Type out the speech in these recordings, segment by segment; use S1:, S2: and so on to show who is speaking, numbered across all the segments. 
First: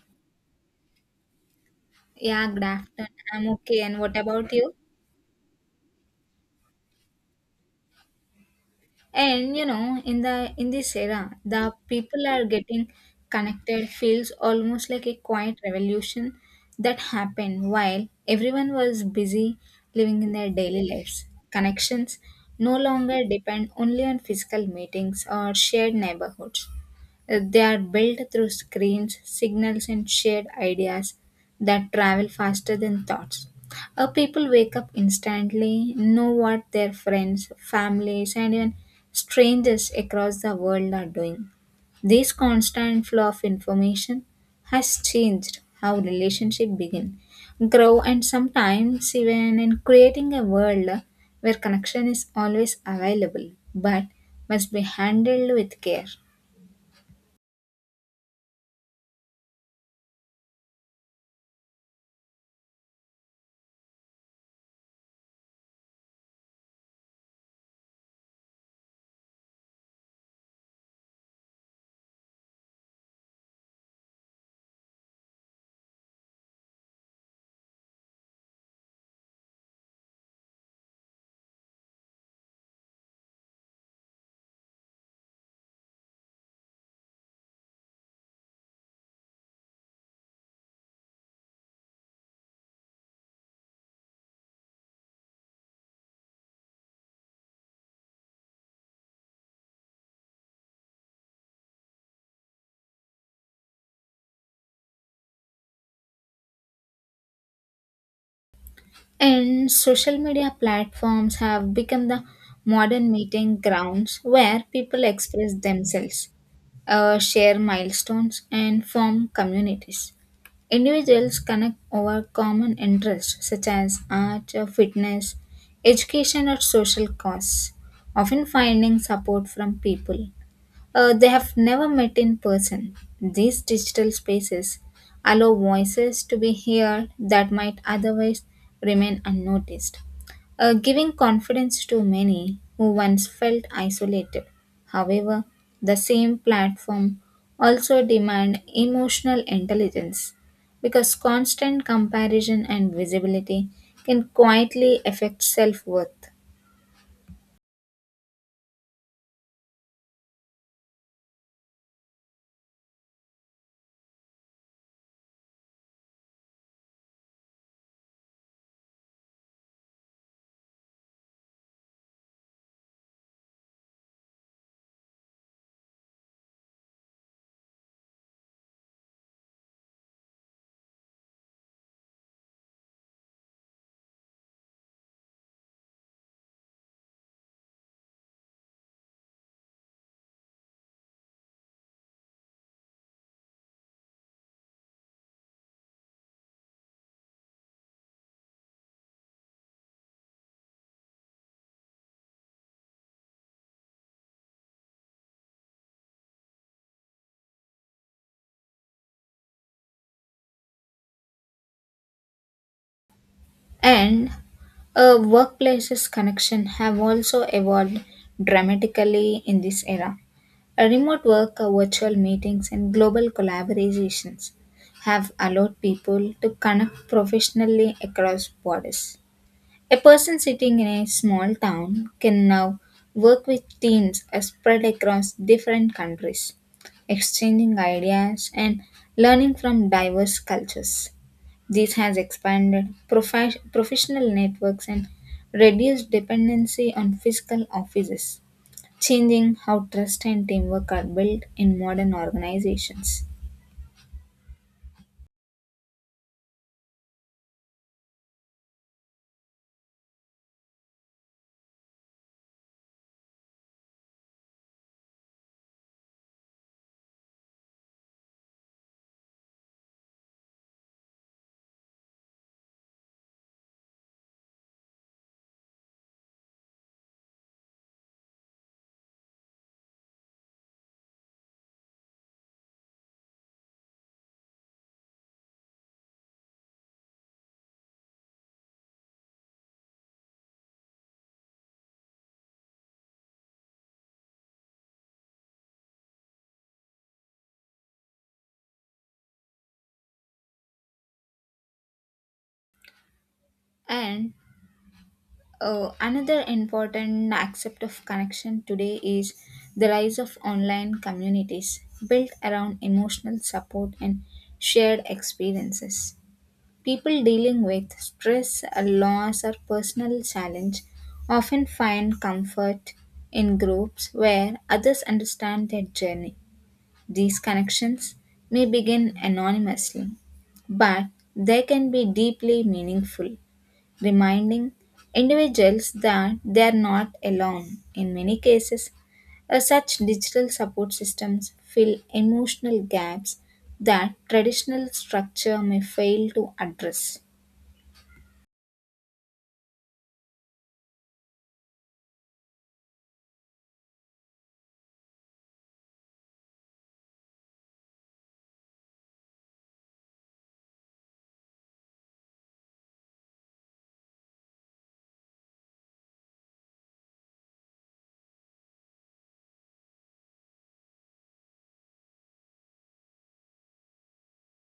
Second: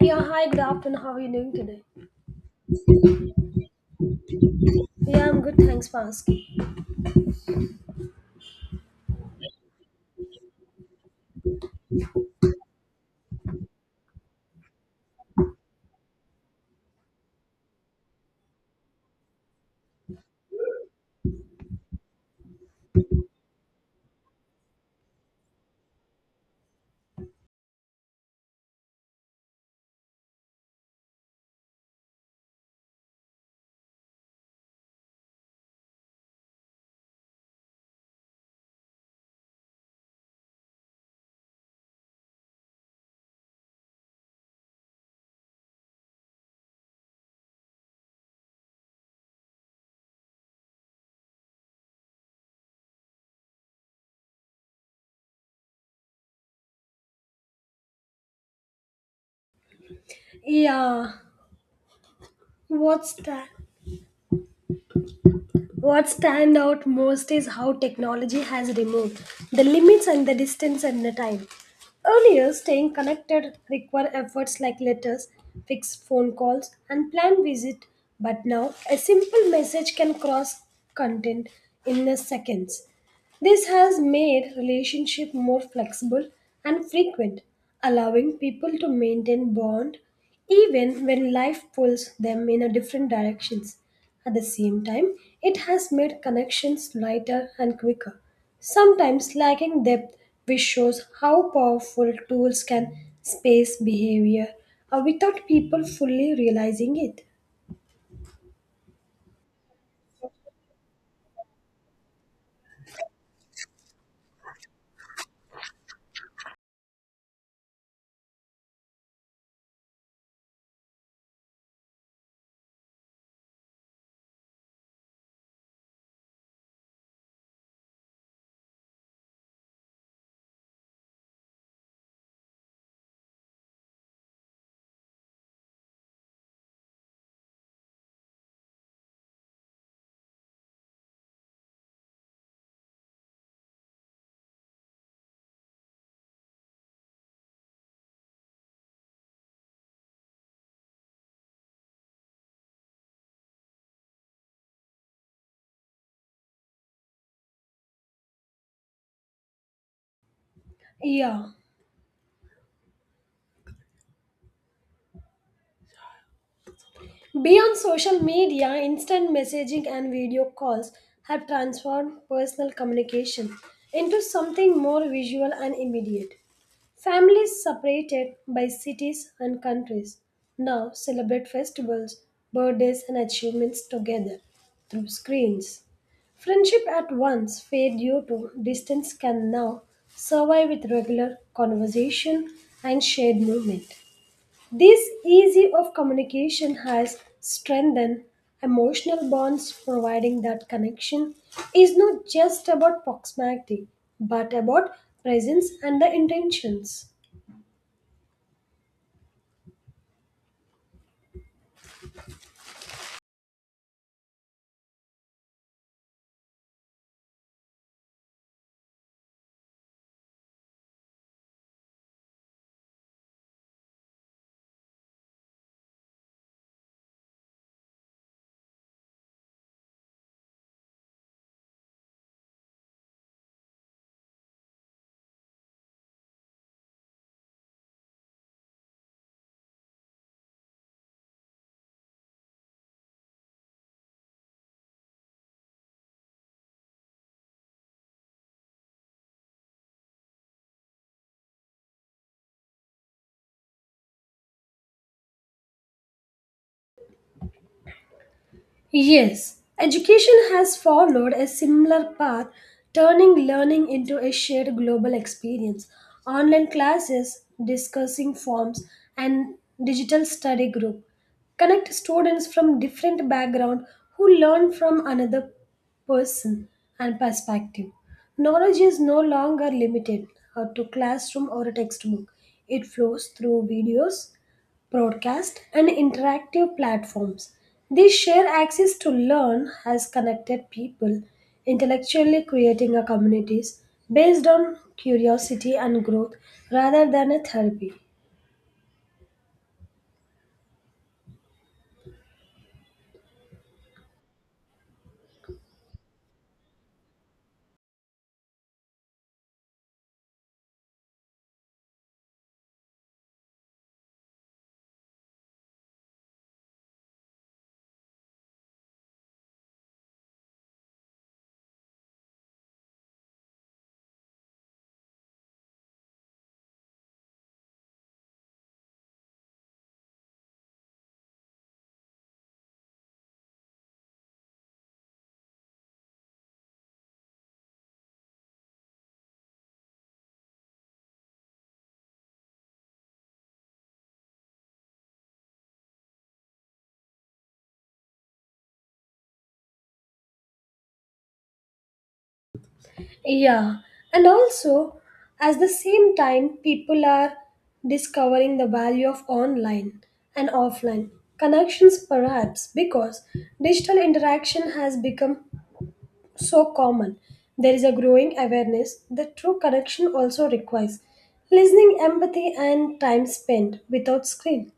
S1: Yeah, hi, good afternoon. How are you doing today?
S2: Yeah, good afternoon. I'm okay. And what about you?
S1: Yeah, I'm good, thanks for asking.
S2: And you know, in the in this era, the people are getting connected feels almost like a quiet revolution that happened while everyone was busy living in their daily lives. Connections no longer depend only on physical meetings or shared neighborhoods. They are built through screens, signals, and shared ideas that travel faster than thoughts. People wake up instantly, know what their friends, families, and even strangers across the world are doing. This constant flow of information has changed how relationships begin, grow, and sometimes even in creating a world where connection is always available but must be handled with care.
S1: Yeah, what's that? What stand out most is how technology has removed the limits and the distance and the time. Earlier, staying connected required efforts like letters, fixed phone calls, and planned visit, but now a simple message can cross content in a seconds. This has made relationship more flexible and frequent, allowing people to maintain bond even when life pulls them in a different directions. At the same time, it has made connections lighter and quicker, sometimes lacking depth, which shows how powerful tools can space behavior without people fully realizing it.
S2: And social media platforms have become the modern meeting grounds where people express themselves, share milestones, and form communities. Individuals connect over common interests such as art, fitness, education, or social causes, often finding support from people they have never met in person. These digital spaces allow voices to be heard that might otherwise remain unnoticed, giving confidence to many who once felt isolated. However, the same platform also demand emotional intelligence because constant comparison and visibility can quietly affect self-worth.
S1: Yeah. Beyond social media, instant messaging and video calls have transformed personal communication into something more visual and immediate. Families separated by cities and countries now celebrate festivals, birthdays, and achievements together through screens. Friendship at once fade due to distance can now survive with regular conversation and shared movement. This ease of communication has strengthened emotional bonds, providing that connection is not just about proximity but about presence and the intentions.
S2: And workplaces connection have also evolved dramatically in this era. A remote work, virtual meetings, and global collaborations have allowed people to connect professionally across borders. A person sitting in a small town can now work with teams spread across different countries, exchanging ideas and learning from diverse cultures. This has expanded professional networks and reduced dependency on physical offices, changing how trust and teamwork are built in modern organizations.
S1: Yes, education has followed a similar path, turning learning into a shared global experience. Online classes, discussing forms, and digital study group connect students from different background who learn from another person and perspective. Knowledge is no longer limited to classroom or a textbook. It flows through videos, broadcast, and interactive platforms. These share access to learn has connected people, intellectually creating a communities based on curiosity and growth rather than a therapy.
S2: And Oh, Another important aspect of connection today is the rise of online communities built around emotional support and shared experiences. People dealing with stress, a loss, or personal challenge often find comfort in groups where others understand their journey. These connections may begin anonymously, but they can be deeply meaningful reminding individuals that they are not alone. In many cases, such digital support systems fill emotional gaps that traditional structure may fail to address.
S1: Yeah, and also at the same time, people are discovering the value of online and offline connections, perhaps because digital interaction has become so common, there is a growing awareness that true connection also requires listening, empathy, and time spent without screen.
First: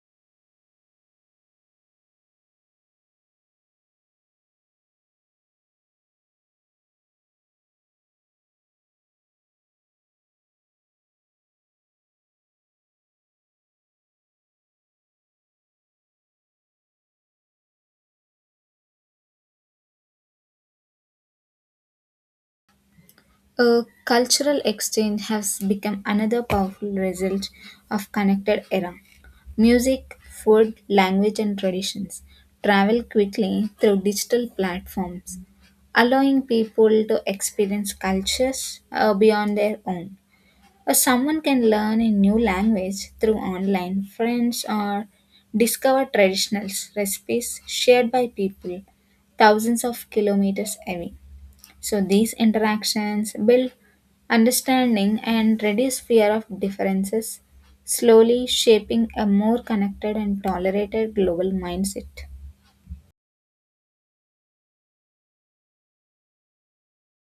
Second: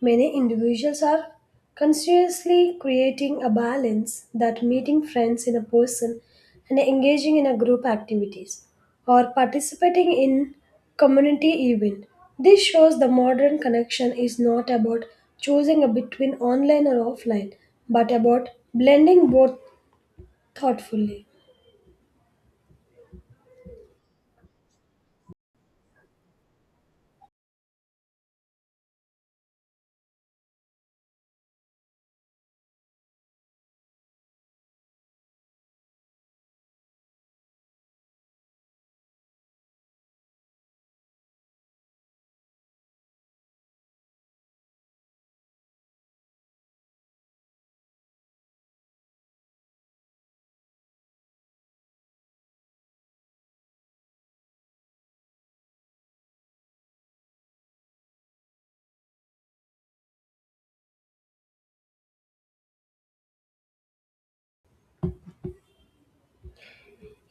S1: Many individuals are consciously creating a balance that meeting friends in a person and engaging in a group activities or participating in community event. This shows the modern connection is not about choosing a between online or offline, but about blending both thoughtfully.
S2: A cultural exchange has become another powerful result of connected era. Music, food, language, and traditions travel quickly through digital platforms, allowing people to experience cultures beyond their own. Or someone can learn a new language through online friends or discover traditional recipes shared by people thousands of kilometers away. So these interactions build understanding and reduce fear of differences, slowly shaping a more connected and tolerated global mindset.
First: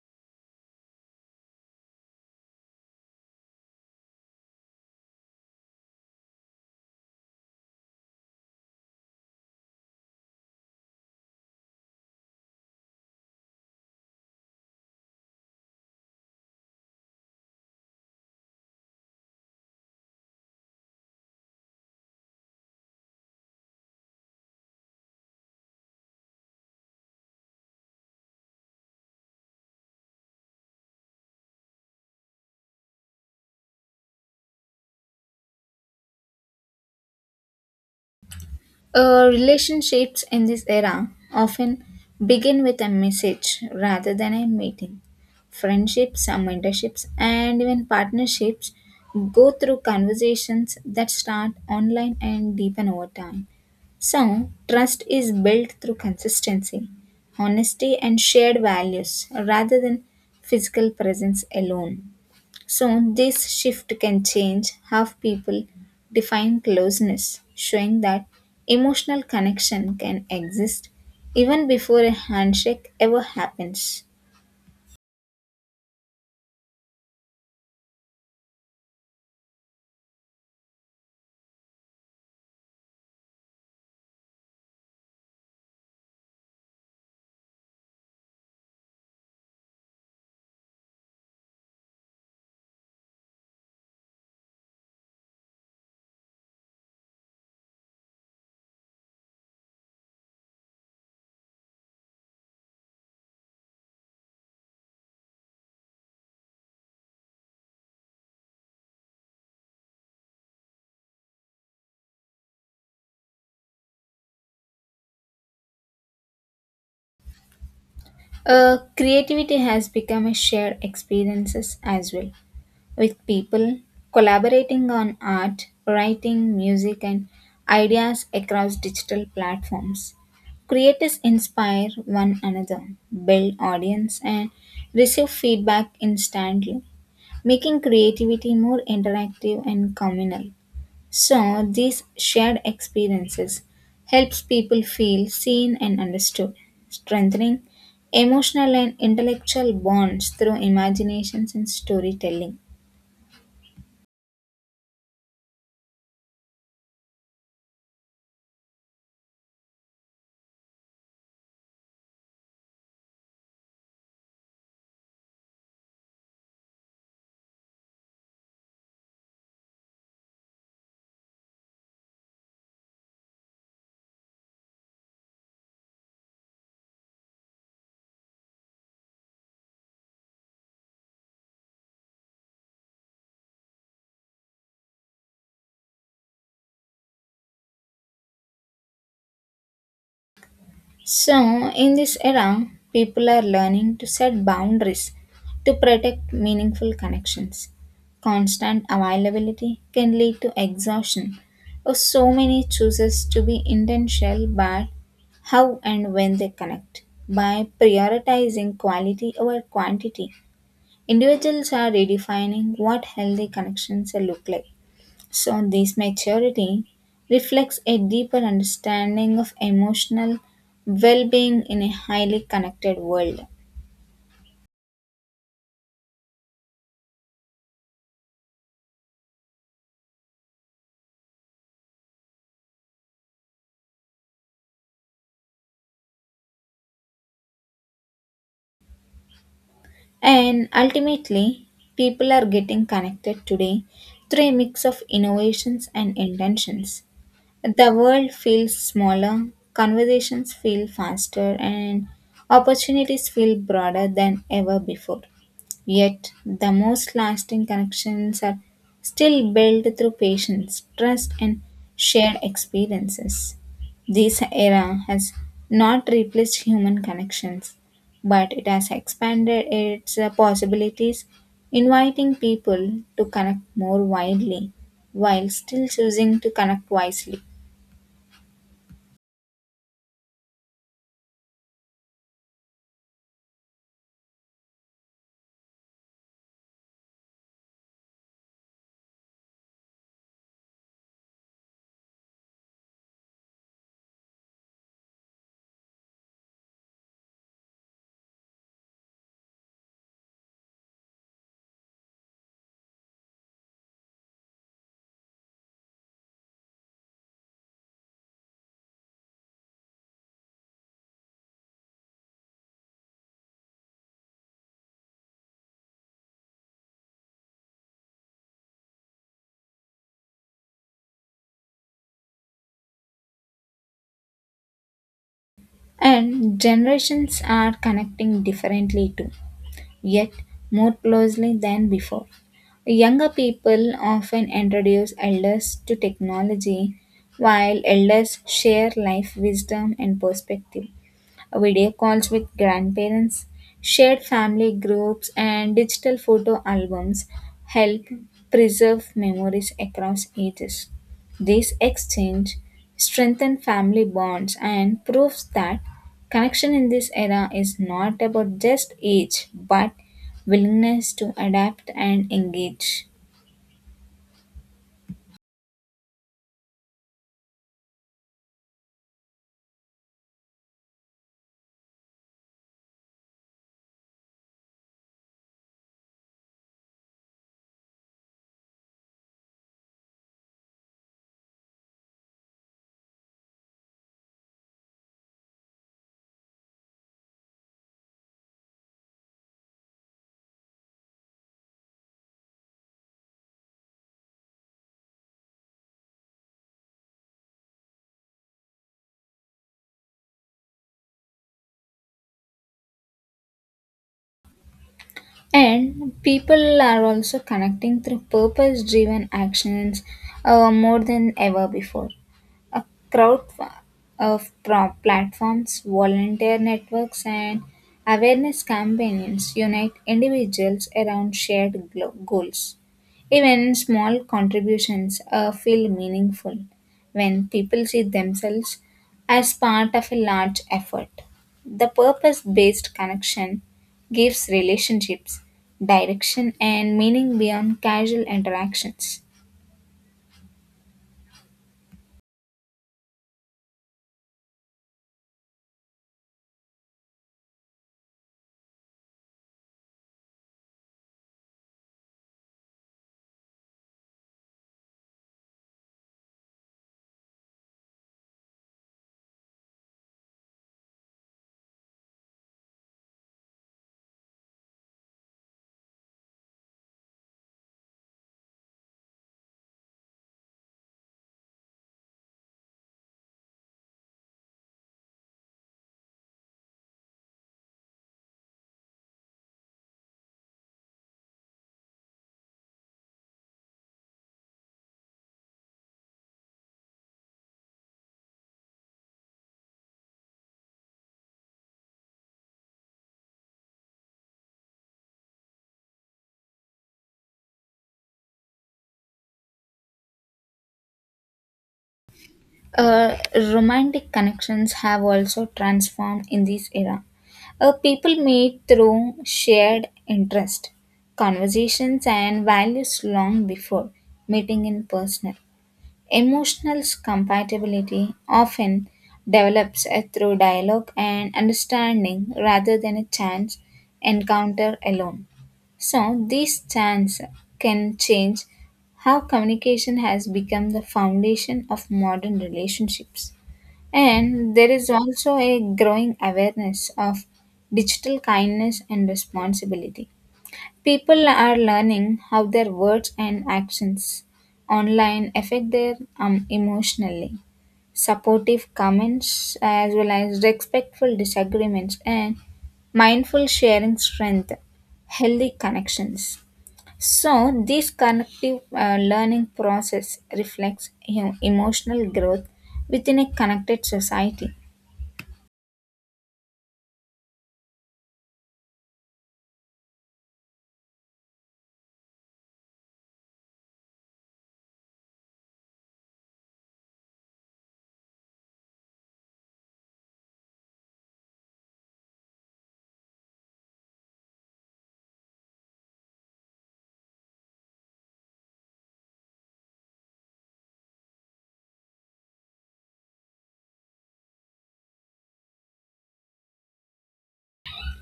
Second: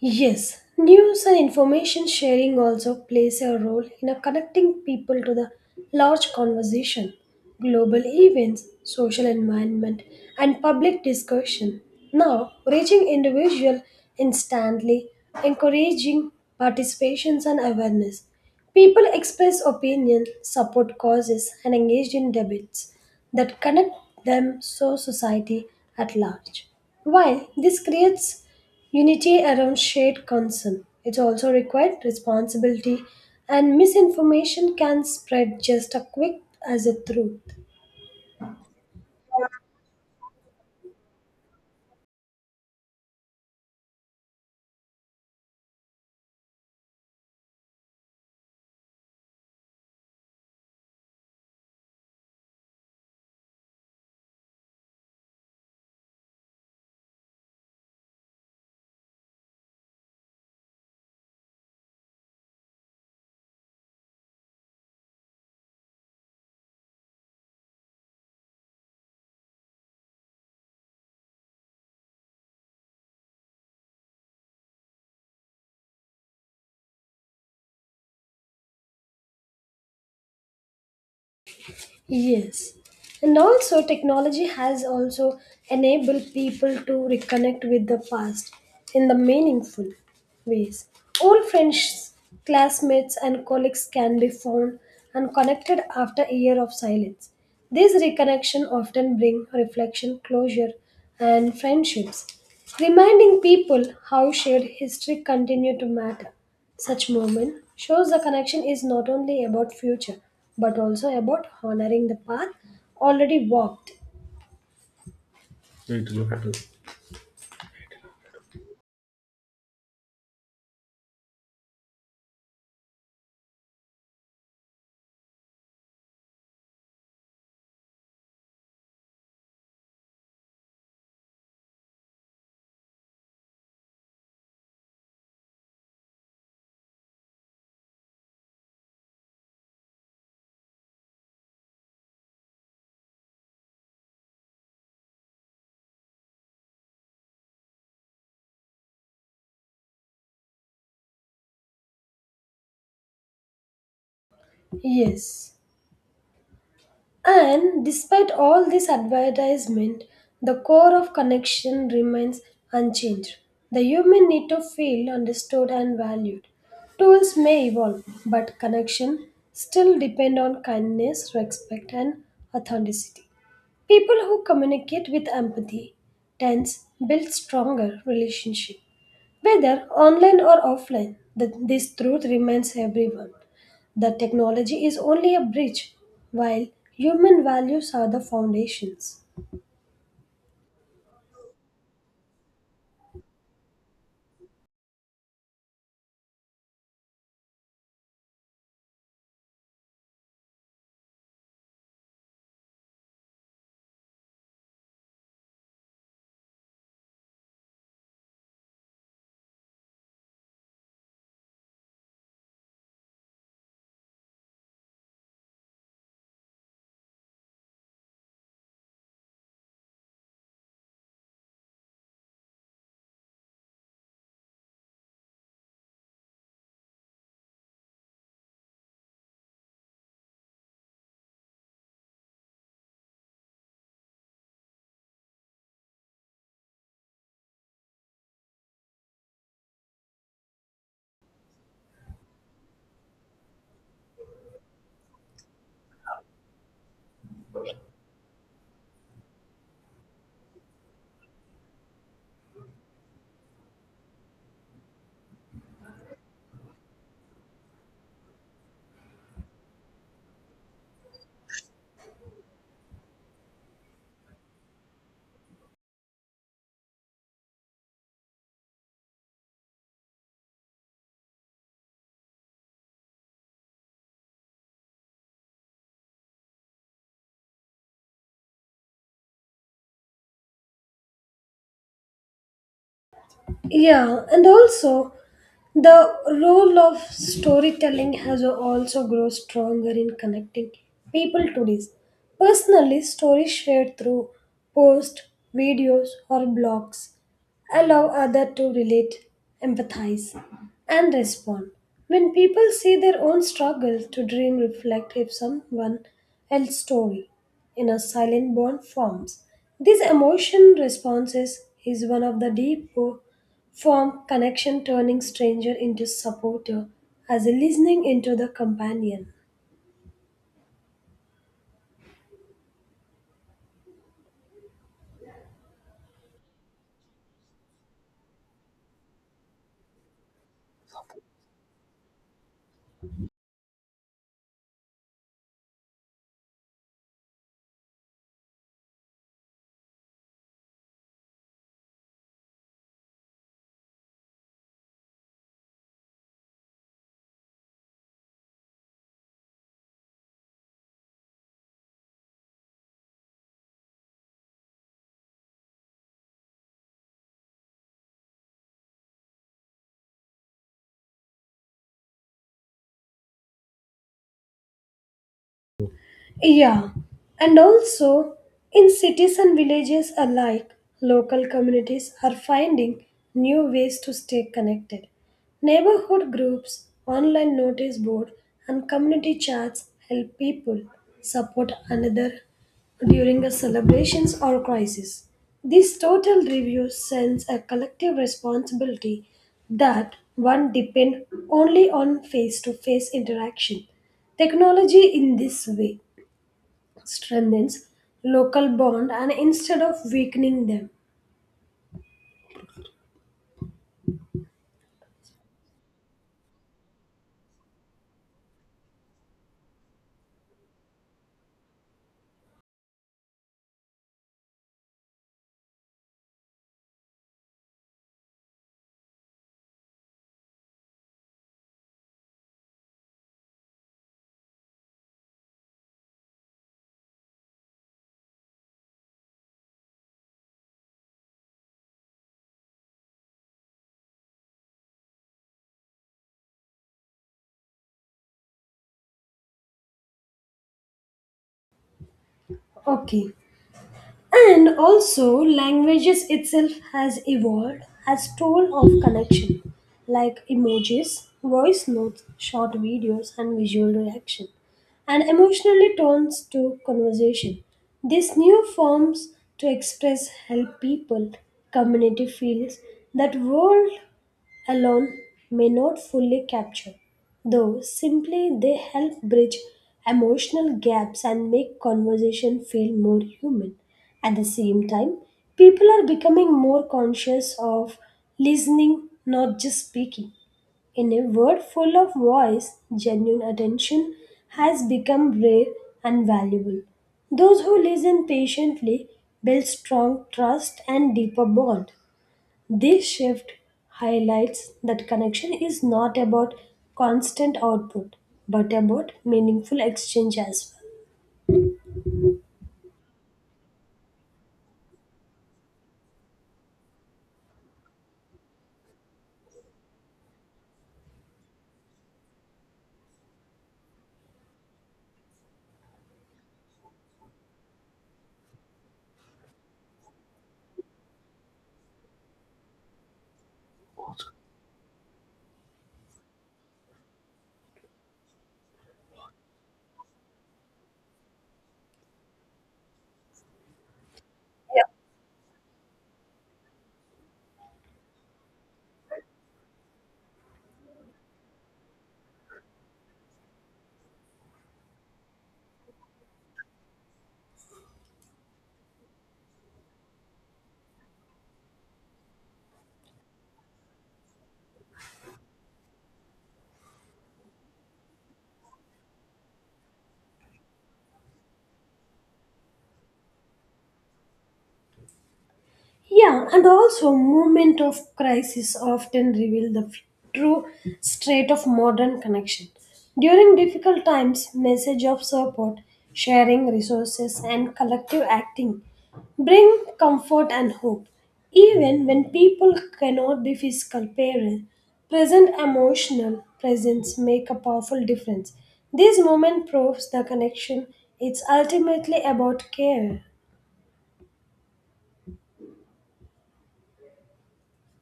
S1: Yes, news and information sharing also plays a role in a connecting people to the large conversation, global events, social environment, and public discussion. Now, reaching individual instantly, encouraging participations and awareness. People express opinion, support causes, and engage in debates that connect them to society at large. While this creates unity around shared concern, it also requires responsibility, and misinformation can spread just as quick as a truth.
S2: Relationships in this era often begin with a message rather than a meeting. Friendships, mentorships, and even partnerships go through conversations that start online and deepen over time. So, trust is built through consistency, honesty, and shared values rather than physical presence alone. So, this shift can change how people define closeness, showing that emotional connection can exist even before a handshake ever happens.
S1: Yes. And also technology has also enabled people to reconnect with the past in the meaningful ways. Old friends, classmates and colleagues can be found and connected after a year of silence. These reconnection often bring reflection, closure and friendships, reminding people how shared history continue to matter. Such moment shows the connection is not only about future but also about honoring the path already walked.
S2: Creativity has become a shared experiences as well, with people collaborating on art, writing, music, and ideas across digital platforms. Creators inspire one another, build audience, and receive feedback instantly, making creativity more interactive and communal. So these shared experiences helps people feel seen and understood, strengthening emotional and intellectual bonds through imaginations and storytelling.
S1: Yes. And despite all this advertisement, the core of connection remains unchanged. The human need to feel understood and valued. Tools may evolve, but connection still depend on kindness, respect, and authenticity. People who communicate with empathy tends build stronger relationship. Whether online or offline, this truth remains everyone. The technology is only a bridge, while human values are the foundations.
S2: So, in this era, people are learning to set boundaries to protect meaningful connections. Constant availability can lead to exhaustion. Or So many chooses to be intentional about how and when they connect. By prioritizing quality over quantity, individuals are redefining what healthy connections look like. So, this maturity reflects a deeper understanding of emotional well being in a highly connected world. And ultimately, people are getting connected today through a mix of innovations and intentions. The world feels smaller, conversations feel faster, and opportunities feel broader than ever before. Yet, the most lasting connections are still built through patience, trust, and shared experiences. This era has not replaced human connections, but it has expanded its possibilities, inviting people to connect more widely while still choosing to connect wisely.
S1: Yeah, and also the role of storytelling has also grown stronger in connecting people to this. Personally, stories shared through posts, videos, or blogs allow others to relate, empathize, and respond. When people see their own struggle to dream reflect if someone else's story in a silent bond forms. This emotion responses is one of the deep form connection turning stranger into supporter as a listening into the companion.
S2: And generations are connecting differently too, yet more closely than before. Younger people often introduce elders to technology, while elders share life wisdom and perspective video calls with grandparents, shared family groups, and digital photo albums help preserve memories across ages. This exchange strengthens family bonds and proves that connection in this era is not about just age but willingness to adapt and engage.
S1: Yeah, and also in cities and villages alike, local communities are finding new ways to stay connected. Neighborhood groups, online notice board, and community chats help people support another during a celebrations or crisis. This total review sends a collective responsibility that one depend only on face-to-face interaction. Technology in this way strengthens local bond and instead of weakening them.
S2: And people are also connecting through purpose driven actions more than ever before. A crowd fa- of pro- platforms, volunteer networks, and awareness campaigns unite individuals around shared goals. Even small contributions feel meaningful when people see themselves as part of a large effort. The purpose based connection gives relationships direction and meaning beyond casual interactions.
S1: Okay, and also languages itself has evolved as tool of connection like emojis voice notes short videos and visual reaction and emotionally turns to conversation. These new forms to express help people community feels that world alone may not fully capture, though simply they help bridge emotional gaps and make conversation feel more human. At the same time, people are becoming more conscious of listening, not just speaking. In a world full of voice, genuine attention has become rare and valuable. Those who listen patiently build strong trust and deeper bond. This shift highlights that connection is not about constant output, but about meaningful exchange as well.
S2: Romantic connections have also transformed in this era. People meet through shared interest, conversations, and values long before meeting in person. Emotional compatibility often develops through dialogue and understanding rather than a chance encounter alone. So, these chance can change how communication has become the foundation of modern relationships. And there is also a growing awareness of digital kindness and responsibility. People are learning how their words and actions online affect their emotionally. Supportive comments, as well as respectful disagreements, and mindful sharing strength, healthy connections. So, this connective learning process reflects emotional growth within a connected society.
S1: Yeah, and also moment of crisis often reveal the true state of modern connection. During difficult times, message of support, sharing resources, and collective acting bring comfort and hope. Even when people cannot be physical parent, present emotional presence make a powerful difference. This moment proves the connection. It's ultimately about care.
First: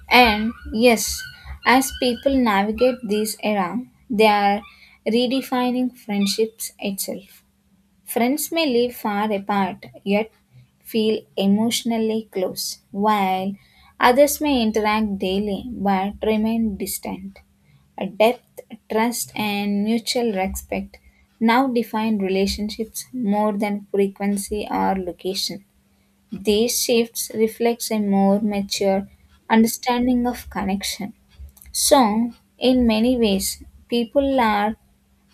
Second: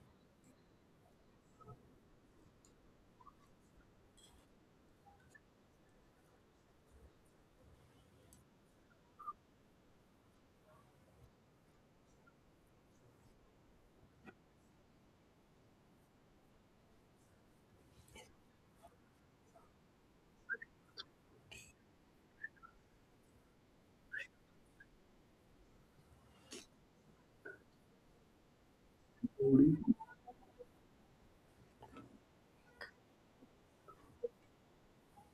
S2: And yes, as people navigate this era, they are redefining friendships itself. Friends may live far apart yet feel emotionally close, while others may interact daily but remain distant. A depth, trust, and mutual respect now define relationships more than frequency or location. These shifts reflects a more mature understanding of connection. So, in many ways, people are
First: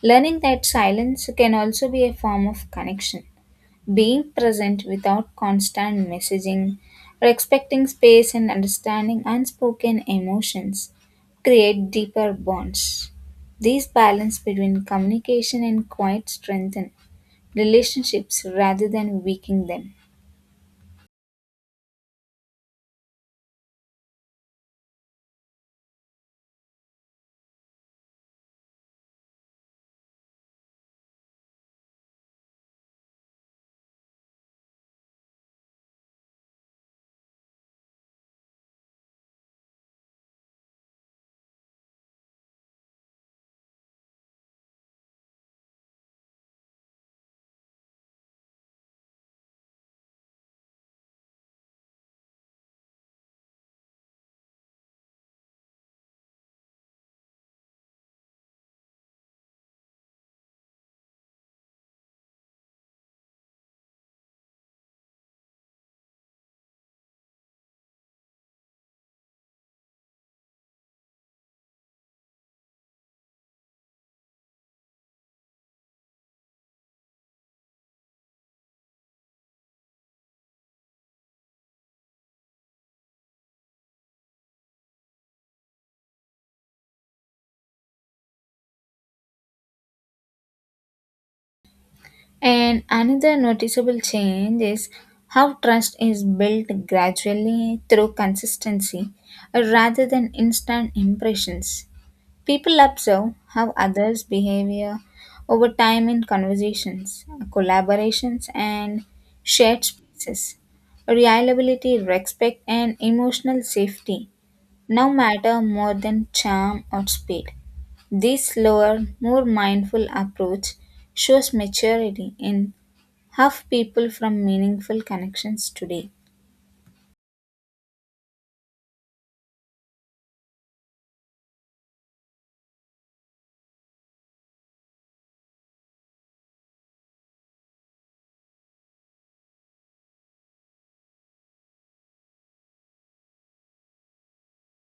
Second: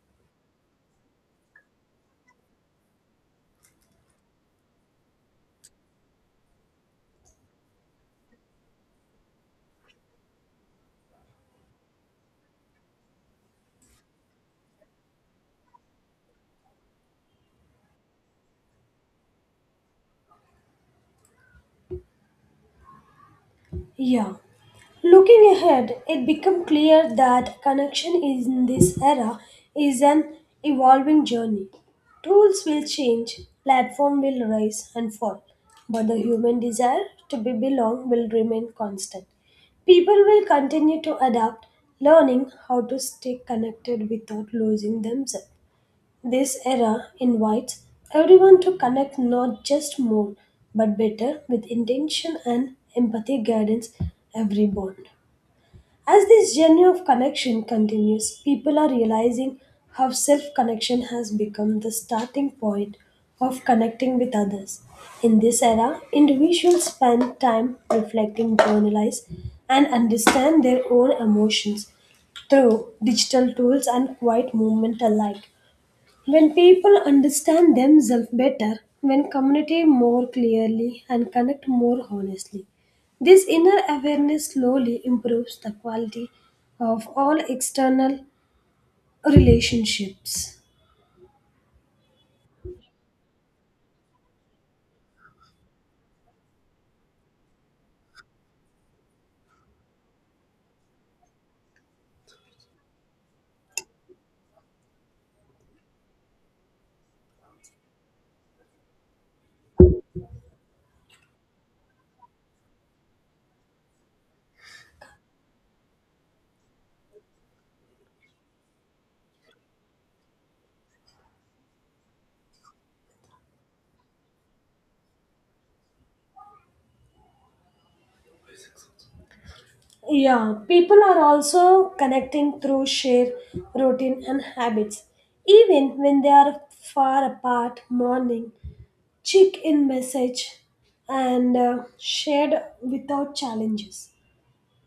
S2: learning that silence can also be a form of connection. Being present without constant messaging or expecting space and understanding unspoken emotions create deeper bonds. These balance between communication and quiet strengthen relationships rather than weaken them.
S1: Yeah. Looking ahead, it became clear that connection in this era is an evolving journey. Tools will change, platform will rise and fall, but the human desire to be belong will remain constant. People will continue to adapt, learning how to stay connected without losing themselves. This era invites everyone to connect not just more but better with intention and empathy guidance every bond. As this journey of connection continues, people are realizing how self connection has become the starting point of connecting with others. In this era, individuals spend time reflecting, journalize, and understand their own emotions through digital tools and quiet movement alike. When people understand themselves better, when communicate more clearly and connect more honestly, this inner awareness slowly improves the quality of all external relationships.
S2: And another noticeable change is how trust is built gradually through consistency rather than instant impressions. People observe how others' behavior over time in conversations, collaborations, and shared spaces. Reliability, respect, and emotional safety now matter more than charm or speed. This slower, more mindful approach shows maturity in have people from meaningful connections today.
S1: Yeah, people are also connecting through shared routine and habits. Even when they are far apart, morning, check in message and shared without challenges.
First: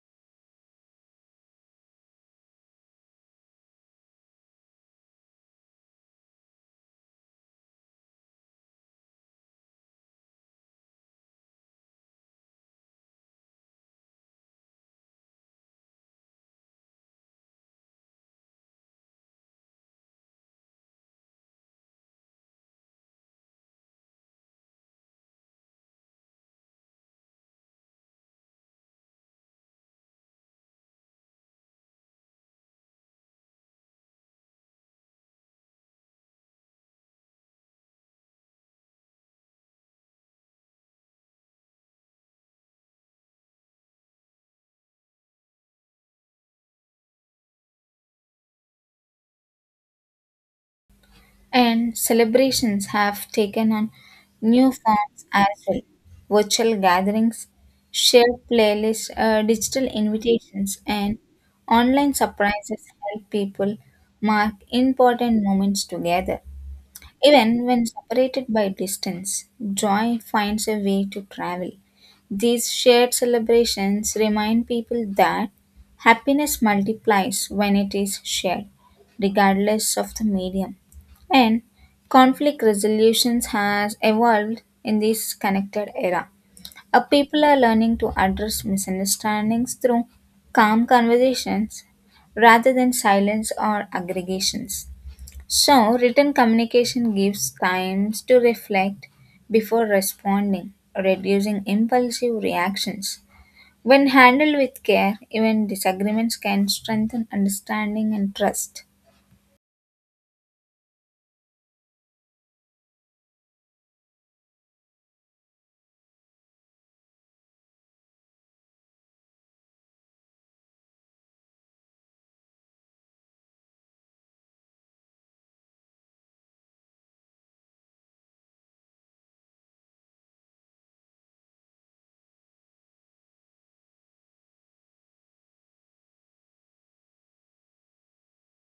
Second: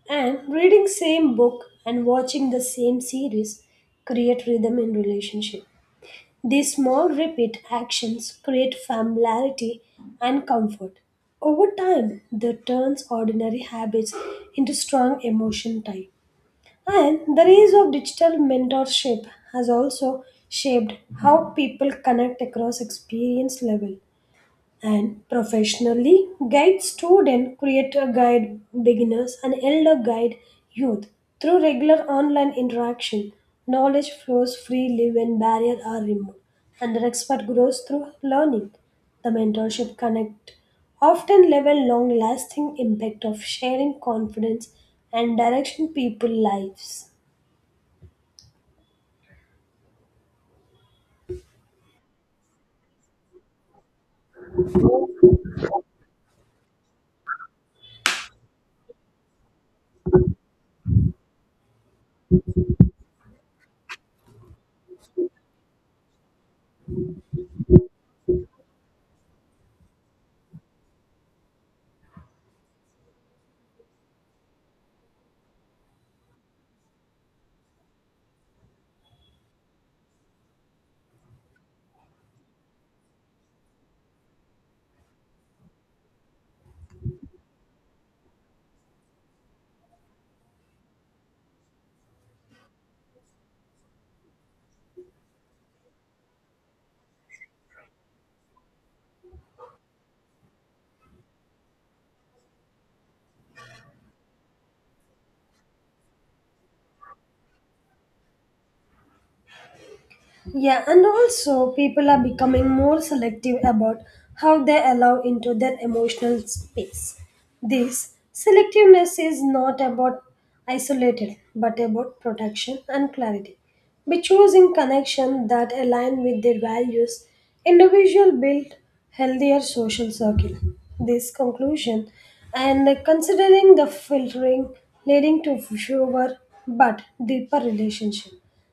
S1: And reading same book and watching the same series create rhythm in relationship. These small repeat actions create familiarity and comfort. Over time, they turns ordinary habits into strong emotion tie. And the rise of digital mentorship has also shaped how people connect across experience level and professionally guide student creator guide beginners and elder guide youth through regular online interaction. Knowledge flows freely when barriers are removed and the expert grows through learning. The mentorship connect often level long lasting impact of sharing confidence and direction people lives.
S2: And celebrations have taken on new forms as well virtual gatherings, shared playlists, digital invitations, and online surprises help people mark important moments together. Even when separated by distance, joy finds a way to travel. These shared celebrations remind people that happiness multiplies when it is shared, regardless of the medium. And conflict resolutions has evolved in this connected era. People are learning to address misunderstandings through calm conversations rather than silence or aggregations. So, written communication gives time to reflect before responding, reducing impulsive reactions. When handled with care, even disagreements can strengthen understanding and trust.
S1: Yeah, and also people are becoming more selective about how they allow into their emotional space. This selectiveness is not about isolated but about protection and clarity. By choosing connection that align with their values, individual build healthier social circle. This conclusion and considering the filtering leading to fewer but deeper relationship.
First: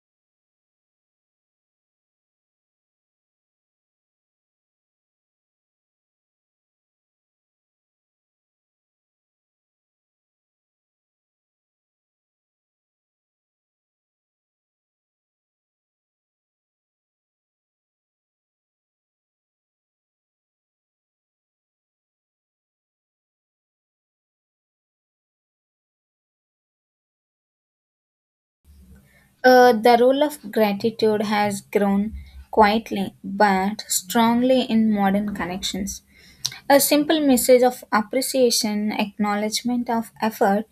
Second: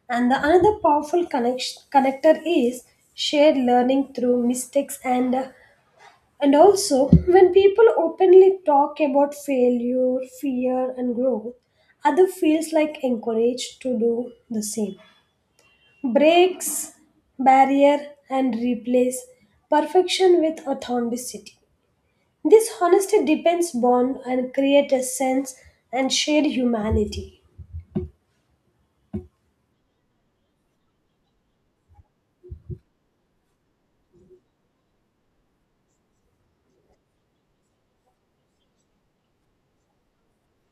S1: And the another powerful connection, connector is shared learning through mistakes and also when people openly talk about failure fear and growth other feels like encouraged to do the same breaks barrier and replace perfection with authenticity. This honesty depends bond and create a sense and shared humanity.
S2: The role of gratitude has grown quietly but strongly in modern connections. A simple message of appreciation, acknowledgement of effort,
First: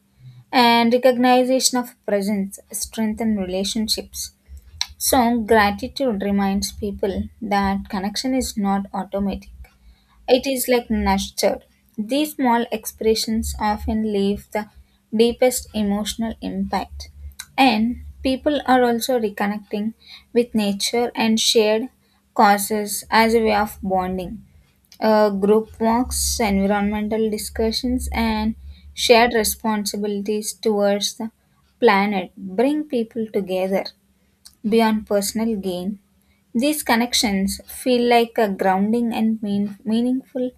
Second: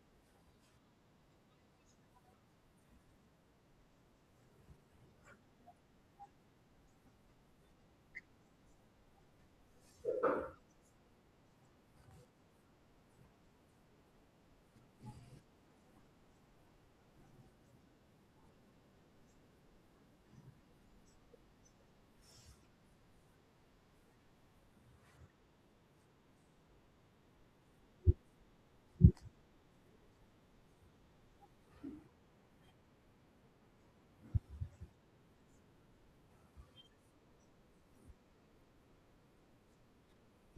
S2: and recognition of presence strengthen relationships. So gratitude reminds people that connection is not automatic it is like nurtured these small expressions often leave the deepest emotional impact and people are also reconnecting with nature and shared causes as a way of bonding group walks environmental discussions and shared responsibilities towards the planet bring people together. Beyond personal gain, these connections feel like a grounding and meaningful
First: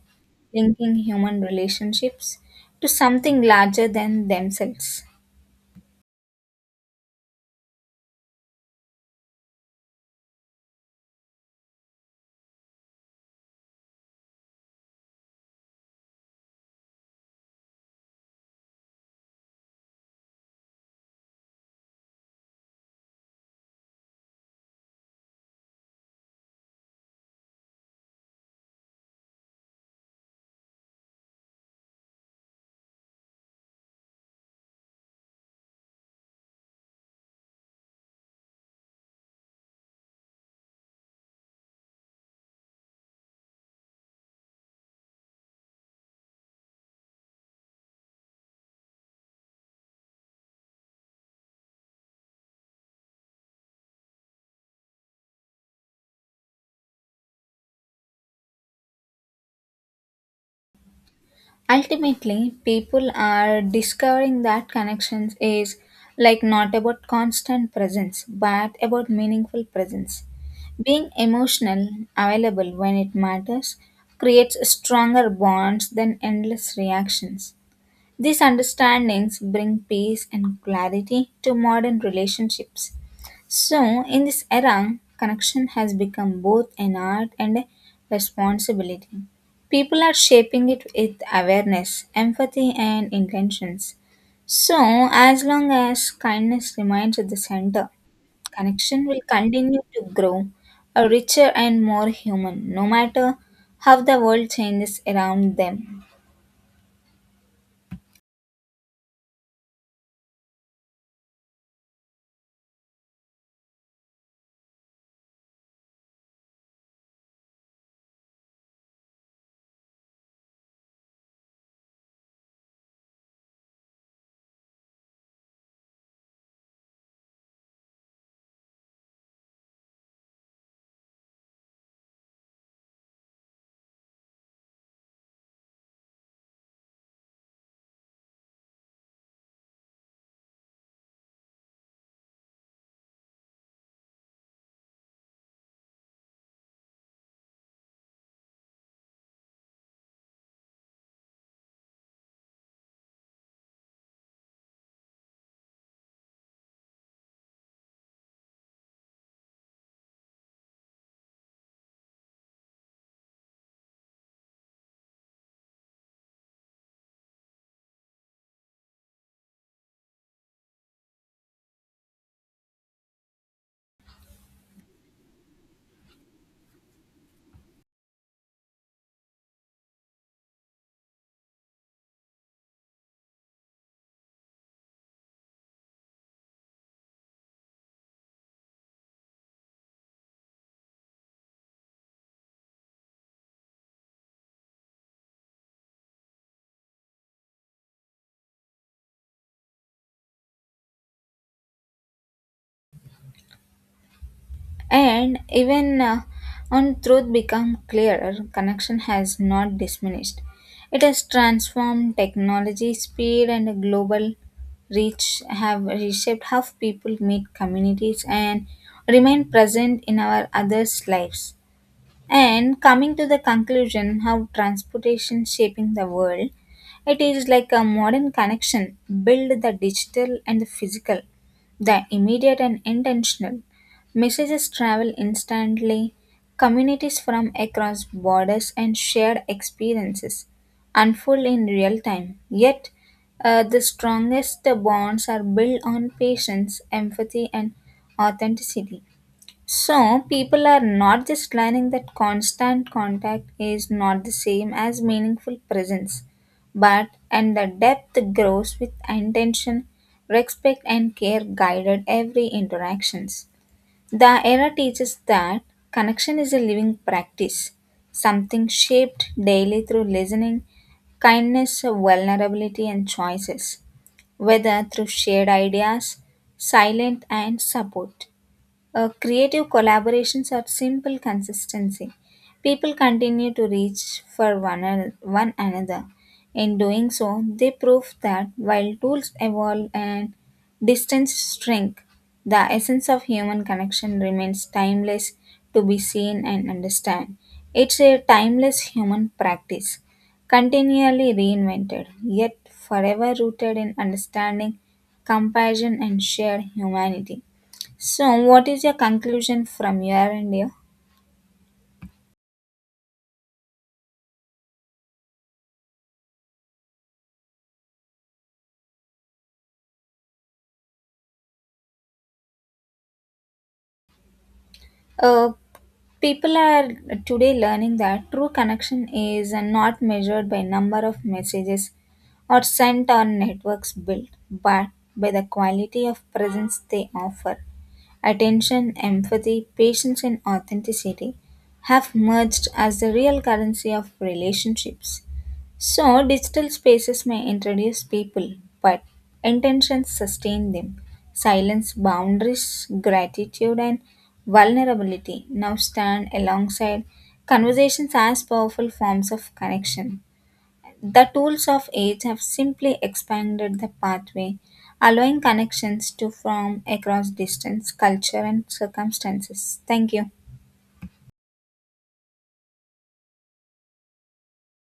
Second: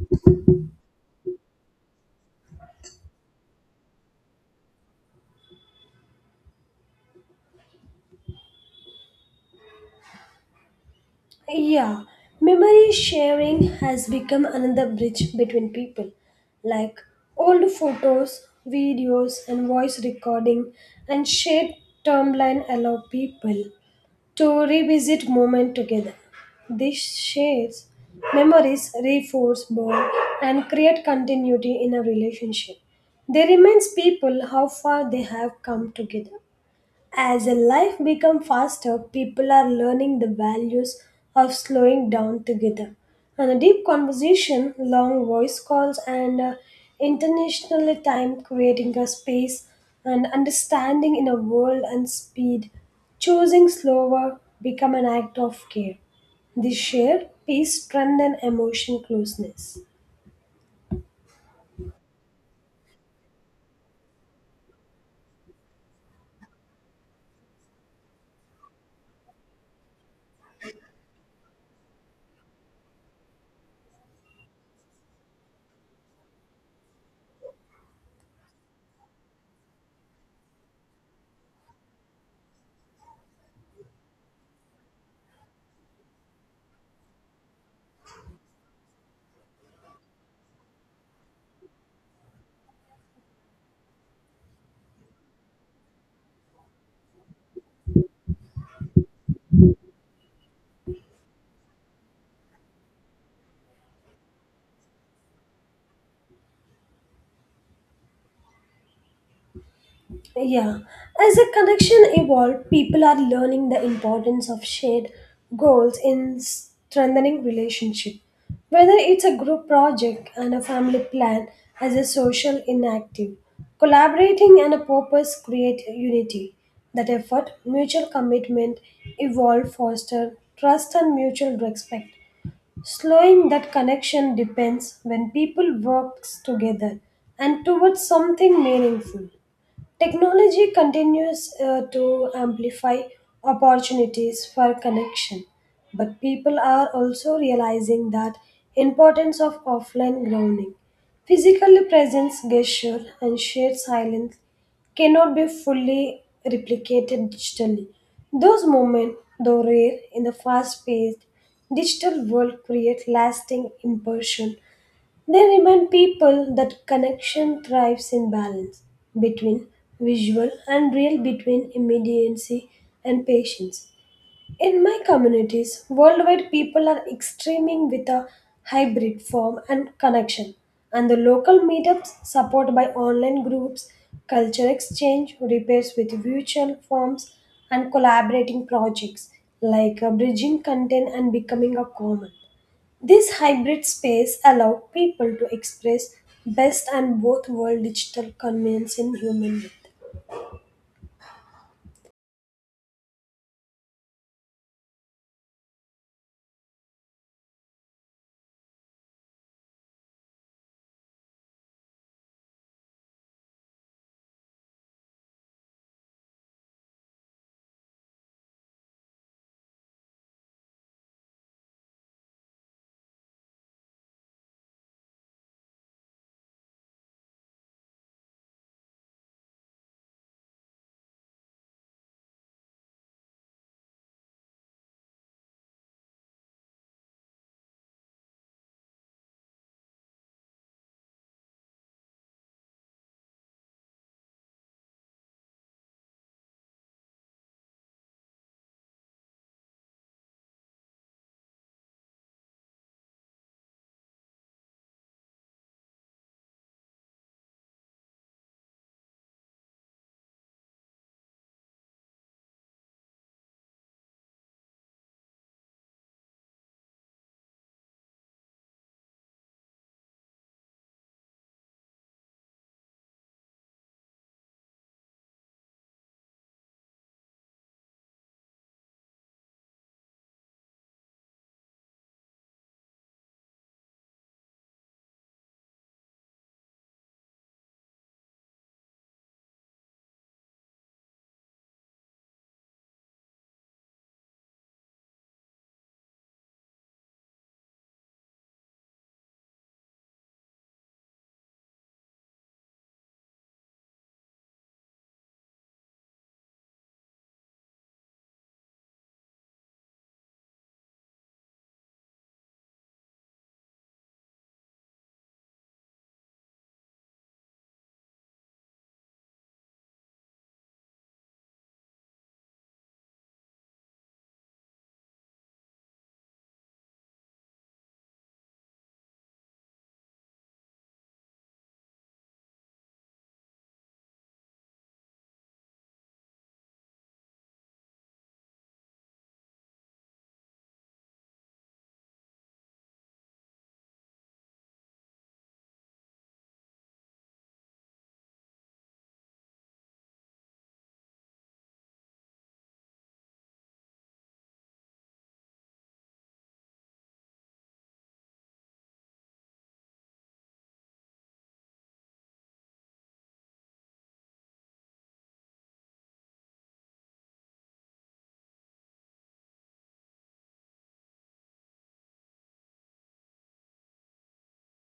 S2: linking human relationships to something larger than themselves.
S1: Yeah, memory sharing has become another bridge between people. Like old photos, videos, and voice recording, and shared timeline allow people to revisit moment together. This shares memories, reinforce bond, and create continuity in a relationship. They reminds people how far they have come together. As a life becomes faster, people are learning the values of slowing down together. And a deep conversation, long voice calls, and internationally time creating a space and understanding in a world and speed. Choosing slower become an act of care. This shared peace strengthen emotion closeness.
S2: Ultimately, people are discovering that connections is like not about constant presence but about meaningful presence. Being emotional, available when it matters, creates stronger bonds than endless reactions. These understandings bring peace and clarity to modern relationships. So, in this era, connection has become both an art and a responsibility. People are shaping it with awareness, empathy, and intentions. So, as long as kindness remains at the center, connection will continue to grow a richer and more human, no matter how the world changes around them.
S1: Yeah, as a connection evolved, people are learning the importance of shared goals in strengthening relationship. Whether it's a group project and a family plan as a social inactive, collaborating and a purpose create unity. That effort, mutual commitment, evolve, foster trust and mutual respect. Slowing that connection depends when people work together and towards something meaningful. Technology continues to amplify opportunities for connection, but people are also realizing that importance of offline grounding. Physical presence, gesture, and shared silence cannot be fully replicated digitally. Those moments, though rare in the fast-paced digital world, create lasting impression. They remind people that connection thrives in balance between visual and real, between immediacy and patience. In my communities, worldwide people are extreming with a hybrid form and connection, and the local meetups support by online groups, culture exchange, repairs with virtual forms, and collaborating projects like bridging content and becoming a common. This hybrid space allowed people to express best and both world digital convenience in human way.
S2: And even on truth become clearer, connection has not diminished. It has transformed technology, speed, and a global reach have reshaped how people meet communities and remain present in our others' lives. And coming to the conclusion, how transportation shaping the world, it is like a modern connection, build the digital and the physical, the immediate and intentional. Messages travel instantly, communities from across borders and shared experiences unfold in real time. Yet, the strongest bonds are built on patience, empathy, and authenticity. So, people are not just learning that constant contact is not the same as meaningful presence, but and the depth grows with intention, respect, and care guided every interactions. The era teaches that connection is a living practice, something shaped daily through listening, kindness, vulnerability, and choices, whether through shared ideas, silent, and support. Creative collaborations are simple consistency. People continue to reach for one another. In doing so, they prove that while tools evolve and distance shrink, the essence of human connection remains timeless to be seen and understand. It's a timeless human practice, continually reinvented, yet forever rooted in understanding, compassion, and shared humanity. So, what is your conclusion from your end here? Uh, People are today learning that true connection is not measured by number of messages or sent or networks built, but by the quality of presence they offer. Attention, empathy, patience, and authenticity have merged as the real currency of relationships. So, digital spaces may introduce people, but intentions sustain them. Silence, boundaries, gratitude, and vulnerability now stand alongside conversations as powerful forms of connection. The tools of age have simply expanded the pathway, allowing connections to form across distance, culture, and circumstances. Thank you.